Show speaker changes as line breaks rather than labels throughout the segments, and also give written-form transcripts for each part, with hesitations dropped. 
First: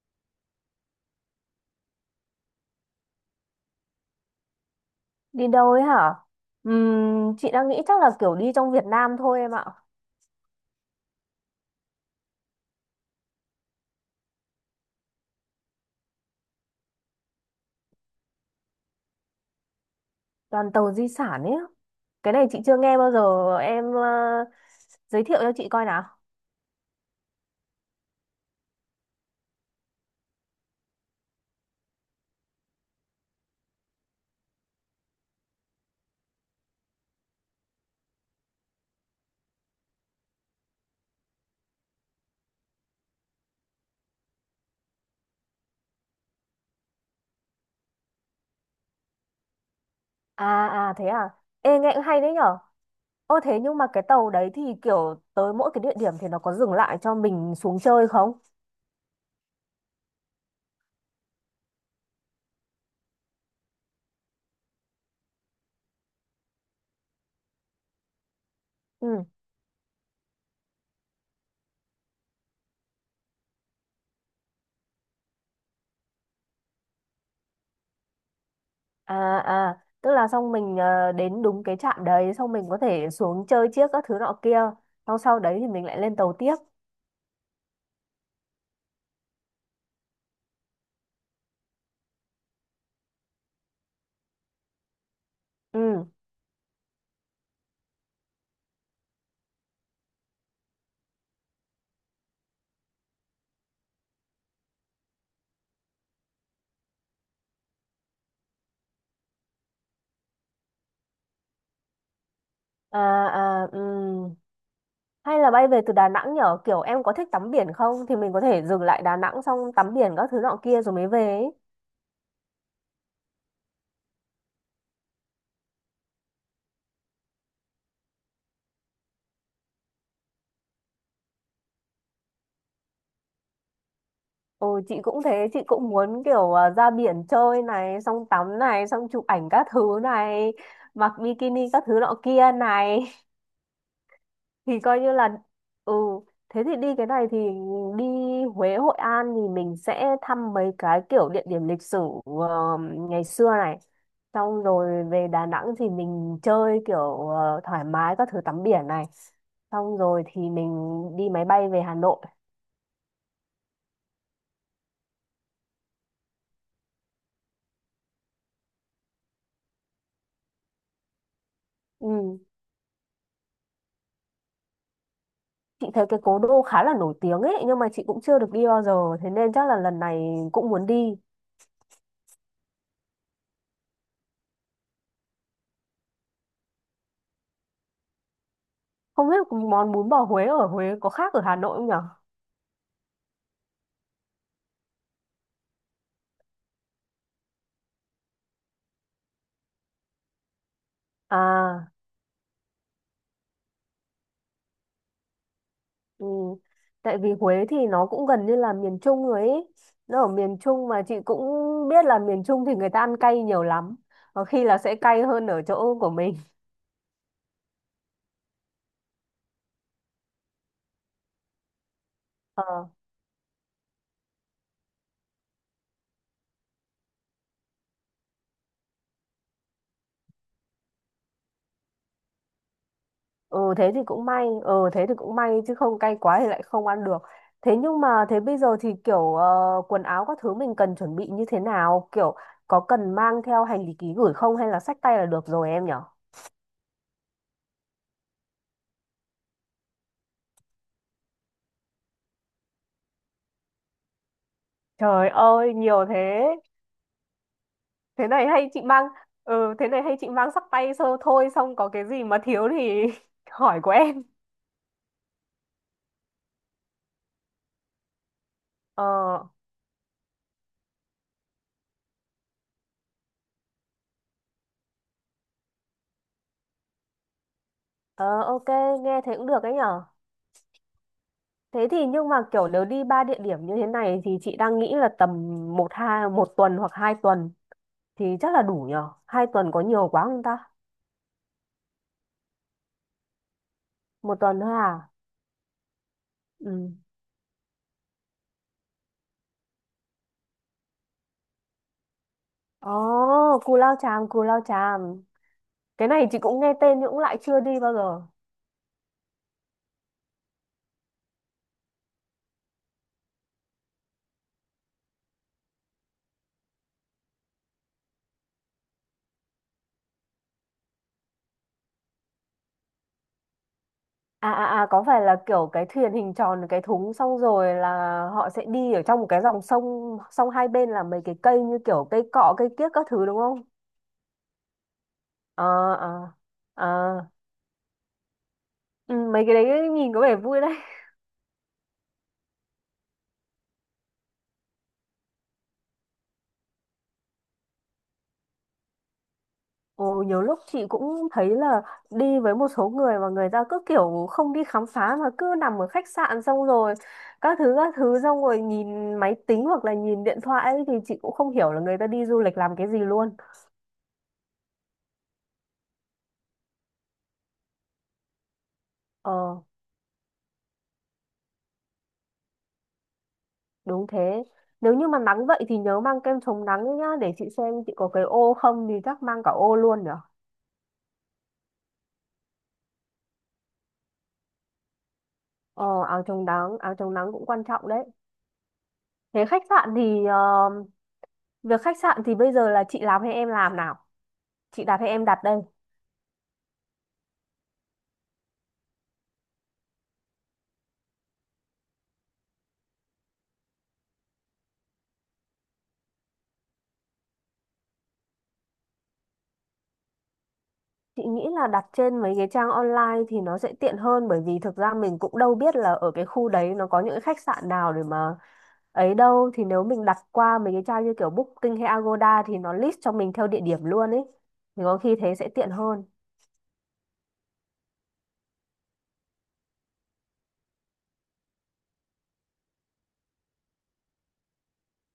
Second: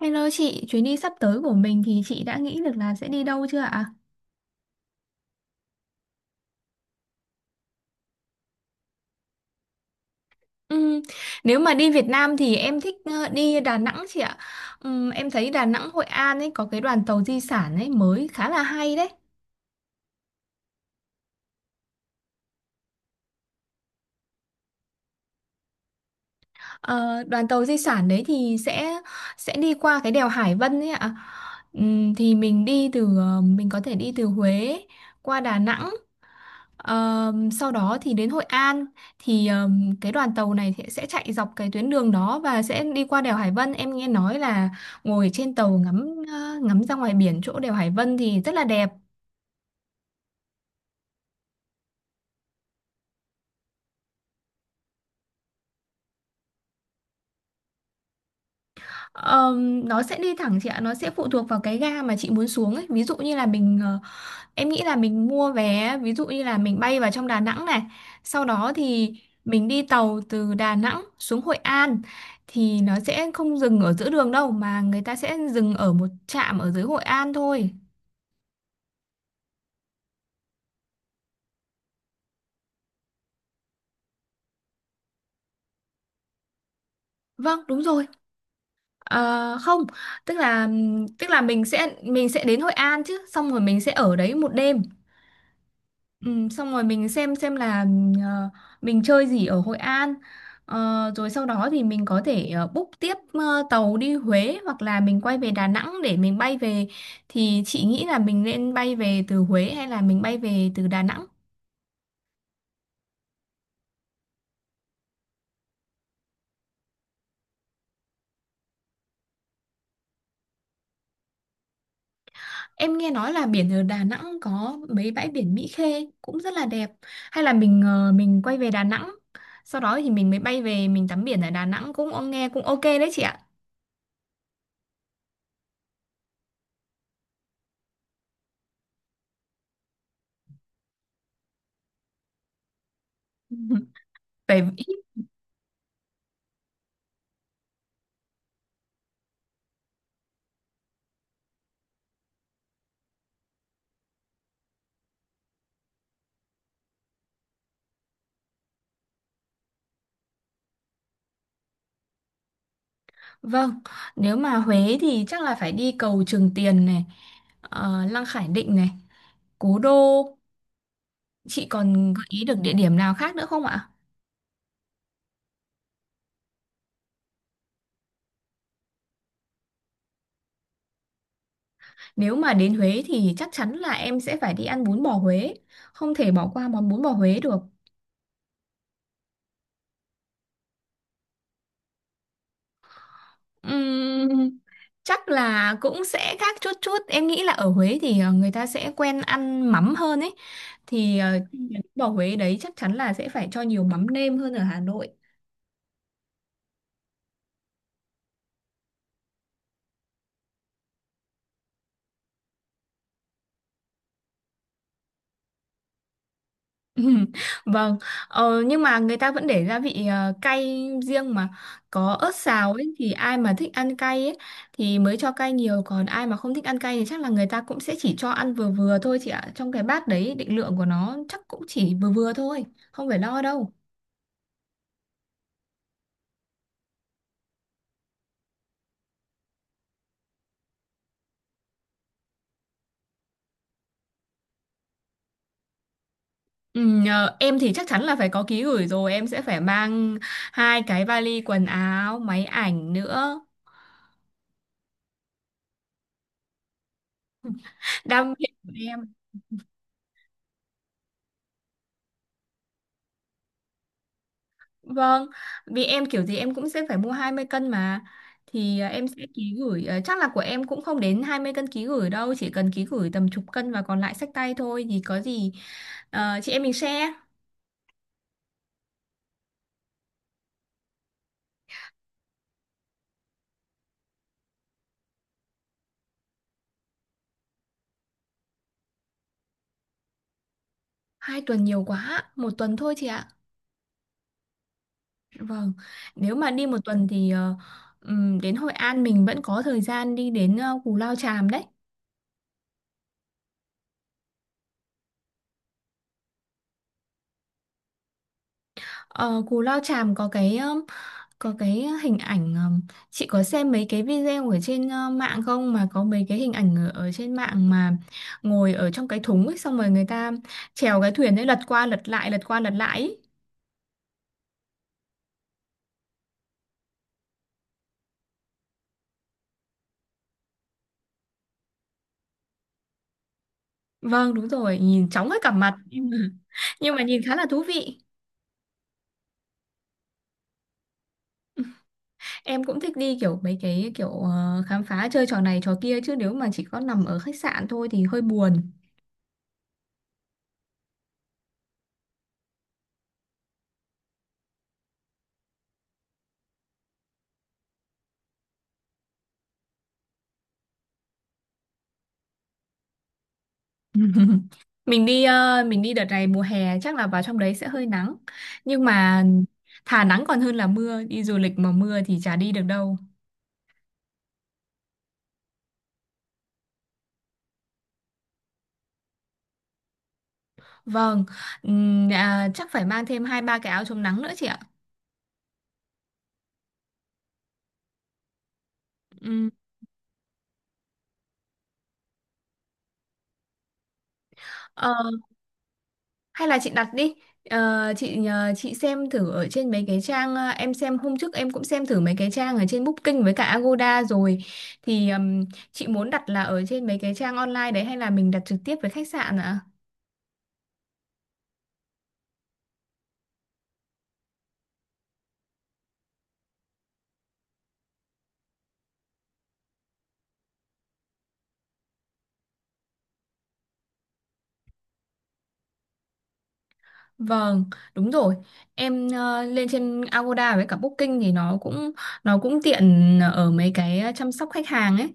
Hello chị, chuyến đi sắp tới của mình thì chị đã nghĩ được là sẽ đi đâu chưa ạ?
Đi đâu ấy hả? Chị đang nghĩ chắc là kiểu đi trong Việt Nam thôi em ạ.
Ừ, nếu mà đi Việt Nam thì em thích đi Đà Nẵng chị ạ. Em thấy Đà Nẵng Hội An ấy có cái đoàn tàu di sản ấy mới khá là hay đấy.
Đoàn tàu di sản ấy. Cái này chị chưa nghe bao giờ. Em giới thiệu cho chị coi nào.
Ờ, Đoàn tàu di sản đấy thì sẽ đi qua cái đèo Hải Vân ấy ạ. Thì mình có thể đi từ Huế qua Đà Nẵng. Sau đó thì đến Hội An, thì cái đoàn tàu này thì sẽ chạy dọc cái tuyến đường đó và sẽ đi qua đèo Hải Vân. Em nghe nói là ngồi trên tàu ngắm ra ngoài biển chỗ đèo Hải Vân thì rất là đẹp.
À à thế à. Ê nghe cũng hay đấy nhở. Ô thế nhưng mà cái tàu đấy thì kiểu tới mỗi cái địa điểm thì nó có dừng lại cho mình xuống chơi không?
Nó sẽ đi thẳng chị ạ, nó sẽ phụ thuộc vào cái ga mà chị muốn xuống ấy. Ví dụ như là mình ờ, Em nghĩ là mình mua vé, ví dụ như là mình bay vào trong Đà Nẵng này, sau đó thì
Ừ.
mình đi tàu từ Đà Nẵng xuống Hội An thì nó sẽ không dừng ở giữa đường đâu mà người ta sẽ dừng ở một trạm ở dưới Hội An thôi.
À à, tức là xong mình đến đúng cái trạm đấy xong mình có thể xuống chơi chiếc các thứ nọ kia. Xong sau đấy thì mình lại lên tàu tiếp.
Vâng, đúng rồi. Không, tức là tức là mình sẽ đến Hội An chứ, xong rồi mình sẽ ở đấy một đêm.
Ừ.
Ừ, xong rồi mình xem là ờ, mình chơi gì ở Hội An. Rồi sau đó thì mình có thể book tiếp tàu đi Huế hoặc là mình quay về Đà Nẵng để mình bay về, thì chị nghĩ là mình nên bay về từ Huế hay là mình bay về từ Đà Nẵng?
À à ừ. Hay là bay về từ Đà Nẵng nhở? Kiểu em có thích tắm biển không? Thì mình có thể dừng lại Đà Nẵng xong tắm biển các thứ nọ kia rồi mới về ấy.
Em nghe nói là biển ở Đà Nẵng có mấy bãi biển Mỹ Khê cũng rất là đẹp, hay là mình quay về Đà Nẵng sau đó thì mình mới bay về, mình tắm biển ở Đà Nẵng cũng ông nghe cũng ok đấy chị ạ.
Ừ, chị cũng thế, chị cũng muốn kiểu ra biển chơi này, xong tắm này, xong chụp ảnh các thứ này, mặc bikini các thứ nọ kia này.
Phải.
Thì coi như là, ừ, thế thì đi cái này thì đi Huế Hội An thì mình sẽ thăm mấy cái kiểu địa điểm lịch sử ờ, ngày xưa này, xong rồi về Đà Nẵng thì mình chơi kiểu thoải mái các thứ tắm biển này, xong rồi thì mình đi máy bay về Hà Nội.
Vâng, nếu mà Huế thì chắc là phải đi cầu Trường Tiền này, Lăng Khải Định này, Cố Đô. Chị còn gợi
Ừ.
ý được địa điểm nào khác nữa không ạ?
Chị thấy cái cố đô khá là nổi tiếng ấy nhưng mà chị cũng chưa được đi bao giờ thế nên chắc là lần này cũng muốn đi.
Nếu mà đến Huế thì chắc chắn là em sẽ phải đi ăn bún bò Huế. Không thể bỏ qua món bún bò Huế được.
Không biết món bún bò Huế ở Huế có khác ở Hà Nội không nhở.
Ừm, Chắc là cũng sẽ khác chút chút. Em nghĩ là ở Huế thì người ta sẽ quen ăn mắm hơn ấy. Thì Ừ. Bún
À.
bò Huế đấy chắc chắn là sẽ phải cho nhiều mắm nêm hơn ở Hà Nội.
Ừ. Tại vì Huế thì nó cũng gần như là miền Trung rồi ấy. Nó ở miền Trung mà chị cũng biết là miền Trung thì người ta ăn cay nhiều lắm. Có khi là sẽ cay hơn ở chỗ của mình.
Ừm, Vâng, nhưng mà người ta vẫn để gia vị cay riêng mà, có ớt xào
Ờ,
ấy thì ai mà thích ăn cay ấy thì mới cho cay nhiều, còn ai mà không thích ăn cay thì chắc là người ta cũng sẽ chỉ cho ăn vừa vừa thôi chị ạ. Trong cái bát đấy định lượng của nó chắc cũng chỉ vừa vừa thôi, không phải lo đâu.
ừ thế thì cũng may. Ừ thế thì cũng may chứ không cay quá thì lại không ăn được. Thế nhưng mà thế bây giờ thì kiểu quần áo các thứ mình cần chuẩn bị như thế nào? Kiểu có cần mang theo hành lý ký gửi không hay là xách tay là được rồi em nhở?
Ừ, em thì chắc chắn là phải có ký gửi rồi, em sẽ phải mang hai cái vali quần áo, máy ảnh nữa.
Trời ơi, nhiều thế. Thế
Đam mê
này hay
của
chị mang
em.
ừ Thế này hay chị mang sắc tay sơ thôi xong có cái gì mà thiếu thì hỏi của em.
Vâng, vì em kiểu gì em cũng sẽ phải mua 20 cân mà. Thì
Ờ,
em sẽ ký gửi, chắc là của em cũng không đến 20 cân ký gửi đâu, chỉ cần ký gửi tầm chục cân và còn lại xách tay thôi thì có gì chị em mình share.
ờ, ok, nghe thế cũng được ấy nhở. Thế thì nhưng mà kiểu nếu đi ba địa điểm như thế này thì chị đang nghĩ là tầm 1 tuần hoặc 2 tuần thì chắc là đủ nhở. 2 tuần có nhiều quá không ta?
2 tuần nhiều quá, một tuần thôi chị ạ.
1 tuần thôi à?
Vâng, nếu mà đi một
Ừ.
tuần thì đến Hội An mình vẫn có thời gian đi đến Cù Lao Chàm đấy.
Ồ, Cù Lao Chàm, Cù Lao Chàm. Cái này chị cũng nghe tên nhưng cũng lại chưa đi bao giờ.
Ờ, Cù Lao Chàm có cái hình ảnh. Chị có xem mấy cái video ở trên mạng không, mà có mấy cái hình ảnh ở trên mạng mà ngồi ở trong cái thúng ấy xong rồi người ta chèo cái thuyền ấy lật qua lật lại lật qua lật lại ấy.
À, à, à, có phải là kiểu cái thuyền hình tròn cái thúng xong rồi là họ sẽ đi ở trong một cái dòng sông sông hai bên là mấy cái cây như kiểu cây cọ cây kiếc các thứ đúng không?
Vâng đúng rồi, nhìn chóng hết cả mặt
Ờ
nhưng mà
ờ ờ,
nhưng mà nhìn khá là thú vị.
ừ, mấy cái đấy nhìn có vẻ vui đấy.
Em cũng thích đi kiểu mấy cái kiểu khám phá chơi trò này trò kia, chứ nếu mà chỉ có nằm ở khách sạn thôi thì hơi buồn.
Ồ nhiều lúc chị cũng thấy là đi với một số người mà người ta cứ kiểu không đi khám phá mà cứ nằm ở khách sạn xong rồi các thứ xong rồi nhìn máy tính hoặc là nhìn điện thoại ấy, thì chị cũng không hiểu là người ta đi du lịch làm cái gì luôn.
Mình đi đợt này mùa hè chắc là vào trong đấy sẽ hơi nắng, nhưng mà
Ờ.
thà nắng còn hơn là mưa, đi du lịch mà mưa thì chả đi được đâu.
Đúng thế. Nếu như mà nắng vậy thì nhớ mang kem chống nắng đấy nhá, để chị xem chị có cái ô không thì chắc mang cả ô luôn nhở.
Vâng, chắc phải mang thêm hai ba cái áo chống nắng nữa chị ạ.
Ờ, áo chống nắng cũng quan trọng đấy. Thế
Ừm,
khách sạn thì ờ, Việc khách sạn thì bây giờ là chị làm hay em làm nào? Chị
ờ,
đặt hay em đặt đây?
Hay là chị đặt đi. Chị nhờ chị xem thử ở trên mấy cái trang em xem hôm trước, em cũng xem thử mấy cái trang ở trên Booking với cả Agoda rồi, thì chị muốn đặt là ở trên mấy cái trang online đấy hay là mình đặt trực tiếp với khách sạn ạ?
Chị nghĩ là đặt trên mấy cái trang online thì nó sẽ tiện hơn bởi vì thực ra mình cũng đâu biết là ở cái khu đấy nó có những cái khách sạn nào để mà ấy đâu thì nếu mình đặt qua mấy cái trang như kiểu Booking hay Agoda thì nó list cho mình theo địa điểm luôn ấy. Thì có khi thế sẽ tiện hơn.
Vâng, đúng rồi. Em lên trên Agoda với cả Booking thì nó cũng tiện ở mấy cái chăm sóc khách hàng ấy.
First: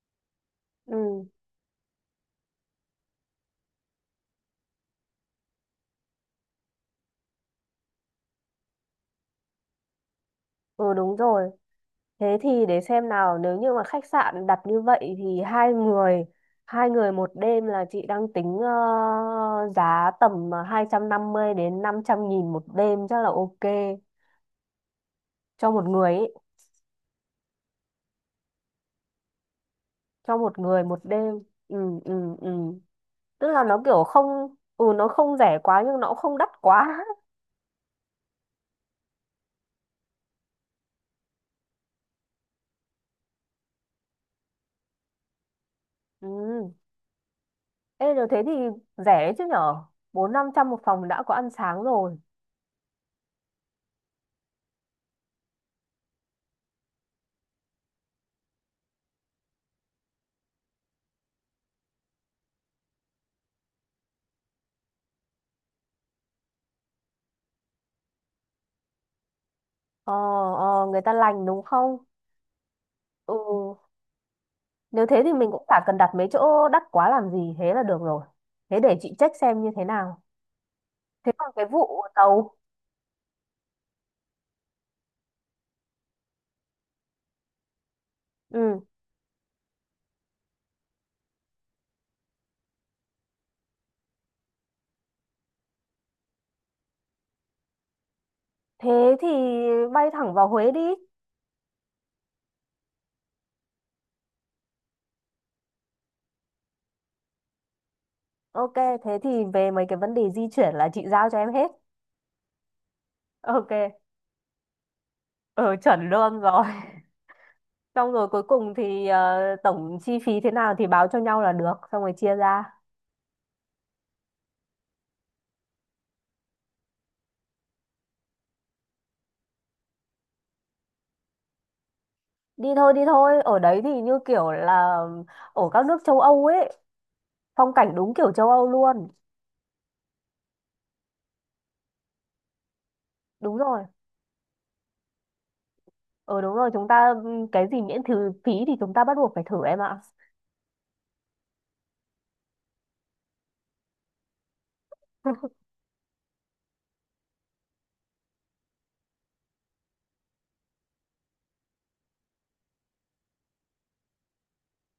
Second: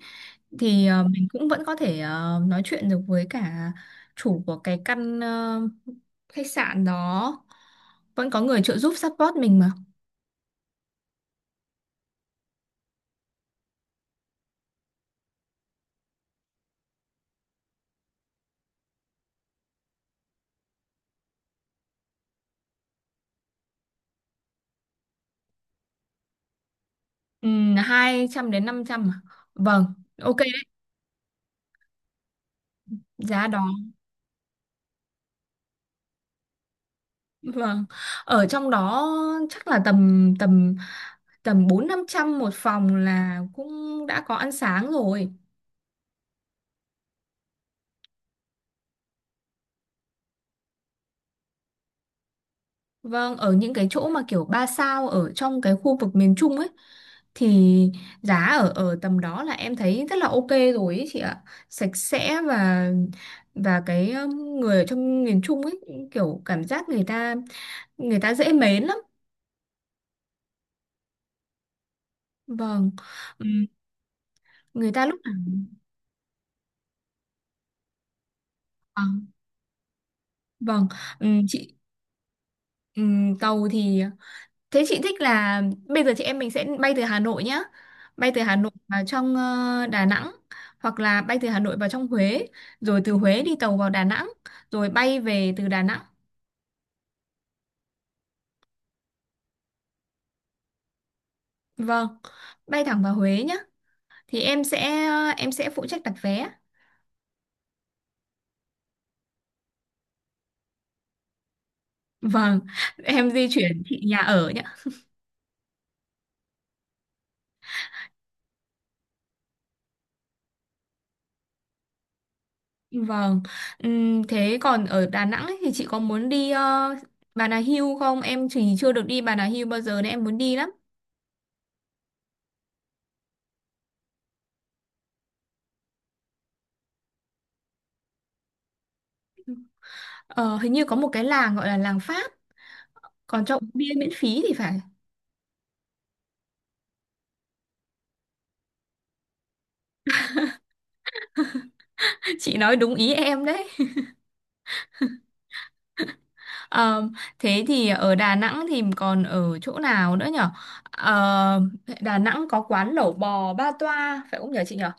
Thì
Ừ,
mình cũng vẫn có thể nói chuyện được với cả chủ của cái căn khách sạn đó. Vẫn có người trợ giúp support mình mà.
ừ đúng rồi. Thế thì để xem nào, nếu như mà khách sạn đặt như vậy thì hai người 1 đêm là chị đang tính giá tầm 250 đến 500.000 1 đêm chắc là ok cho một người ấy,
200 đến 500 à? Vâng, ok
cho
đấy,
một người 1 đêm. Ừ ừ ừ.
giá
Tức là
đó.
nó kiểu không ừ nó không rẻ quá nhưng nó cũng không đắt quá.
Vâng. Ở trong đó chắc là tầm tầm tầm bốn năm trăm một phòng là cũng đã có ăn sáng rồi.
Ừ. Ê rồi thế thì rẻ đấy chứ nhở? Bốn năm trăm một phòng đã có ăn sáng rồi.
Vâng, ở những cái chỗ mà kiểu 3 sao ở trong cái khu vực miền Trung ấy thì giá ở ở tầm đó là em thấy rất là ok rồi ấy chị ạ. Sạch sẽ, và cái người ở trong miền Trung ấy kiểu cảm giác người ta dễ mến lắm.
Ờ, ờ, người ta lành đúng không?
Vâng.
Ừ.
Ừm, Người ta
Nếu
lúc
thế
nào
thì mình cũng chả cần đặt mấy chỗ đắt quá làm gì, thế là được rồi. Thế để chị
vâng,
check xem như thế nào.
vâng.
Thế còn cái
Chị
vụ tàu,
tàu thì thế chị thích là bây giờ chị em mình sẽ bay từ Hà Nội nhá. Bay từ Hà Nội
ừ,
vào trong Đà Nẵng, hoặc là bay từ Hà Nội vào trong Huế, rồi từ Huế đi tàu vào Đà Nẵng, rồi bay về từ Đà Nẵng.
thế thì bay thẳng vào Huế đi.
Vâng, bay thẳng vào Huế nhá. Thì em sẽ phụ trách đặt vé.
Ok, thế thì về mấy cái vấn đề di chuyển là chị giao cho em hết.
Vâng, em di
Ok,
chuyển chị nhà ở nhá.
ừ, chuẩn luôn rồi. Xong rồi cuối cùng thì tổng chi phí thế nào thì báo cho nhau là được, xong rồi chia ra.
Vâng. Thế còn ở Đà Nẵng ấy, thì chị có muốn đi Bà Nà Hills không? Em chỉ chưa được đi Bà Nà Hills bao giờ nên em muốn đi lắm.
Đi thôi, ở đấy thì như kiểu là ở các nước châu Âu ấy, phong cảnh đúng kiểu châu Âu luôn.
Ờ, hình như có một cái làng gọi là làng Pháp còn cho
Đúng
uống
rồi.
bia miễn phí thì phải.
Ờ đúng rồi, chúng ta cái gì miễn thử phí thì chúng ta bắt buộc phải thử em ạ.
Chị nói đúng ý em đấy. Ờ, Thế thì ở Đà Nẵng thì còn ở chỗ nào nữa nhở? Ờ, Đà Nẵng có quán lẩu bò Ba Toa phải không nhở chị nhở,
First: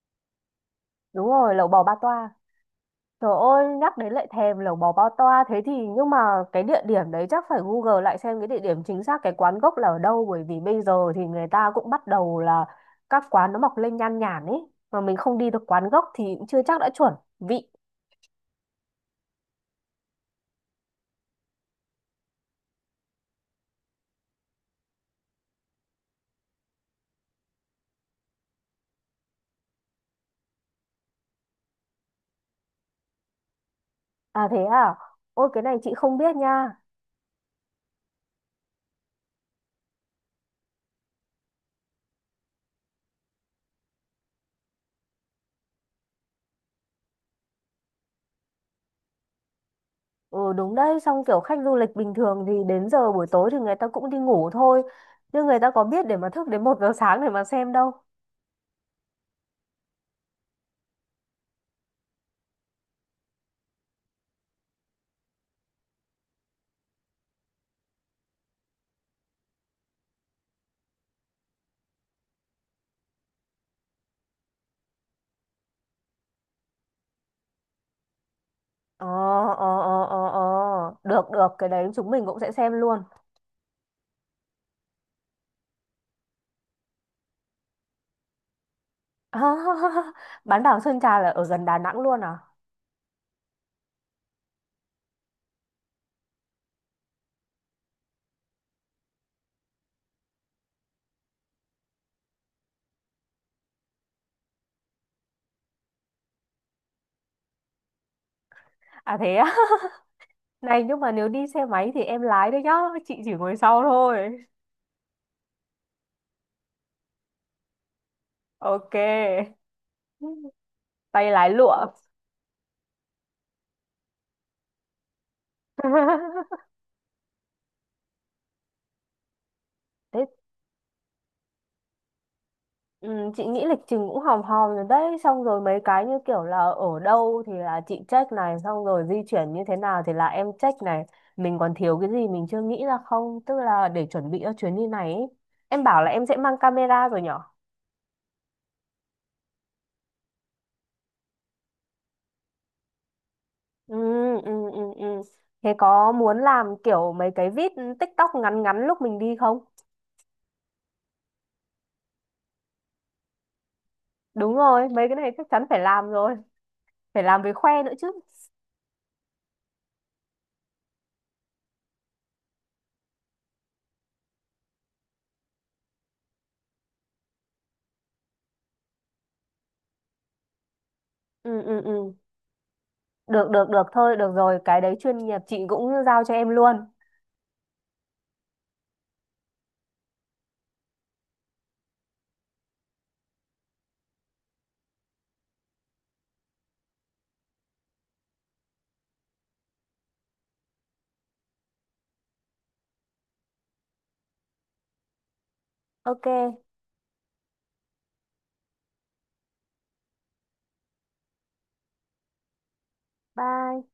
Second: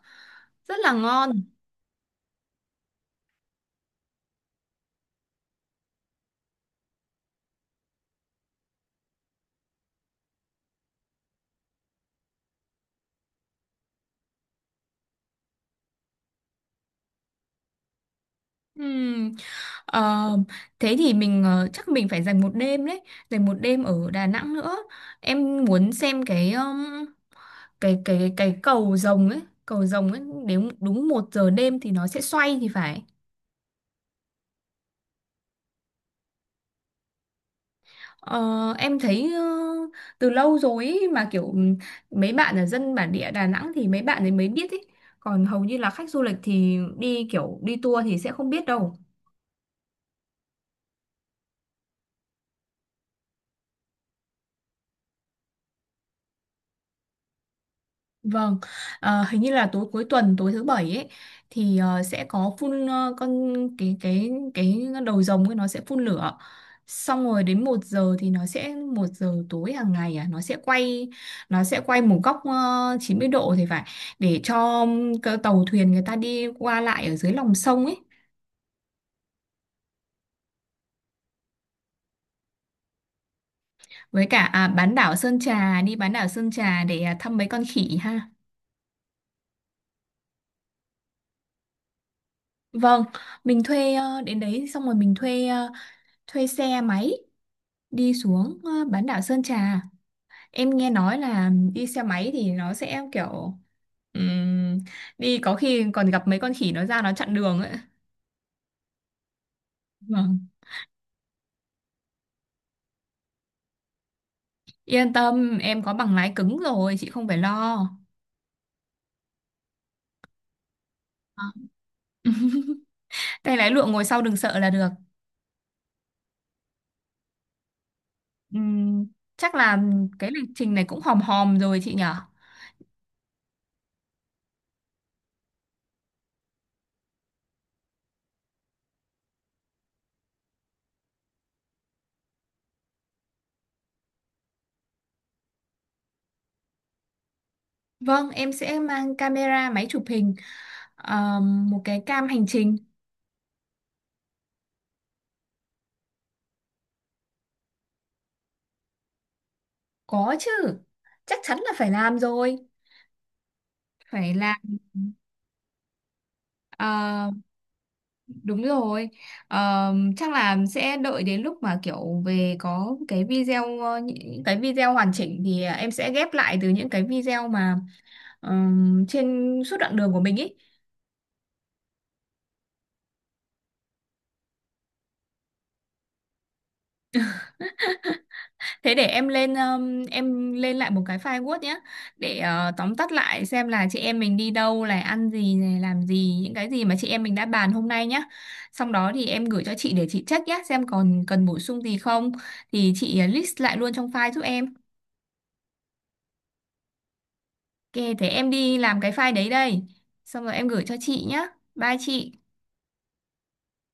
rất là
Đúng
ngon.
rồi, lẩu bò ba toa. Trời ơi, nhắc đến lại thèm lẩu bò ba toa thế thì nhưng mà cái địa điểm đấy chắc phải Google lại xem cái địa điểm chính xác cái quán gốc là ở đâu bởi vì bây giờ thì người ta cũng bắt đầu là các quán nó mọc lên nhan nhản ấy mà mình không đi được quán gốc thì cũng chưa chắc đã chuẩn vị.
Ừm, ờ, Thế thì chắc mình phải dành một đêm đấy, dành một đêm ở Đà Nẵng nữa. Em muốn xem cái cái cầu rồng ấy, cầu rồng ấy đến đúng 1 giờ đêm thì nó sẽ xoay thì phải.
À thế à? Ôi cái này chị không biết nha.
Ờ, em thấy từ lâu rồi ý, mà kiểu mấy bạn ở dân bản địa Đà Nẵng thì mấy bạn ấy mới biết ý. Còn hầu như là khách du lịch thì đi kiểu đi tour thì sẽ không biết đâu.
Ừ đúng đấy, xong kiểu khách du lịch bình thường thì đến giờ buổi tối thì người ta cũng đi ngủ thôi. Nhưng người ta có biết để mà thức đến 1 giờ sáng để mà xem đâu.
Vâng, hình như là tối cuối tuần tối thứ bảy ấy thì sẽ có phun ờ, con cái đầu rồng ấy nó sẽ phun lửa. Xong rồi đến 1 giờ thì nó sẽ 1 giờ tối hàng ngày à, nó sẽ quay một góc 90 độ thì phải, để cho cái tàu thuyền người ta đi qua lại ở dưới lòng sông ấy.
Ờ, ờ, ờ, ờ, ờ. Được, được, cái đấy chúng mình cũng sẽ xem luôn.
Với cả bán đảo Sơn Trà đi bán đảo Sơn Trà để thăm mấy con khỉ ha.
Bán đảo Sơn Trà là ở gần Đà Nẵng luôn à?
Vâng, đến đấy xong rồi mình thuê xe máy đi xuống bán đảo Sơn Trà. Em nghe nói là đi xe máy thì nó sẽ kiểu ừm, đi có khi còn gặp mấy con khỉ nó ra nó chặn đường ấy.
À thế á?
Vâng,
Này nhưng mà nếu đi xe máy thì em lái đấy nhá, chị chỉ ngồi sau thôi.
yên tâm em có bằng lái cứng rồi chị không phải lo.
Ok, tay
Ờ.
lái lụa.
Tay lái lụa ngồi sau đừng sợ là được. Ừm, Chắc là
Thế.
cái lịch trình này cũng hòm hòm rồi chị nhở.
Ừ, chị nghĩ lịch trình cũng hòm hòm rồi đấy, xong rồi mấy cái như kiểu là ở đâu thì là chị check này, xong rồi di chuyển như thế nào thì là em check này, mình còn thiếu cái gì mình chưa nghĩ ra không tức là để chuẩn bị cho chuyến đi này ý. Em bảo là em sẽ mang camera rồi nhở.
Vâng, em sẽ mang camera, máy chụp hình, một cái cam hành trình.
Ừ, ừ, ừ, ừ. Thế có muốn làm kiểu mấy cái vít TikTok ngắn ngắn lúc mình đi không?
Có chứ, chắc chắn là phải làm rồi, phải
Đúng
làm.
rồi, mấy cái này chắc chắn phải làm rồi, phải
Ờ,
làm với khoe nữa chứ.
Đúng rồi, chắc là sẽ đợi đến lúc mà kiểu về có những cái video hoàn chỉnh thì em sẽ ghép lại từ những cái video mà trên suốt đoạn đường của mình ý.
Ừ, ừ, ừ. Được được được, thôi được rồi cái đấy chuyên nghiệp chị cũng giao cho em luôn.
Thế để em lên lại một cái file Word nhé, để tóm tắt lại xem là chị em mình đi đâu, là ăn gì, này làm gì, những cái gì mà chị em mình đã bàn hôm nay nhé. Xong đó thì em gửi cho chị để chị check nhé, xem còn cần bổ sung gì không thì chị list lại luôn trong file giúp em.
Ok.
Ok, thế em đi làm cái file đấy đây. Xong rồi em gửi cho chị nhá. Bye chị.
Bye.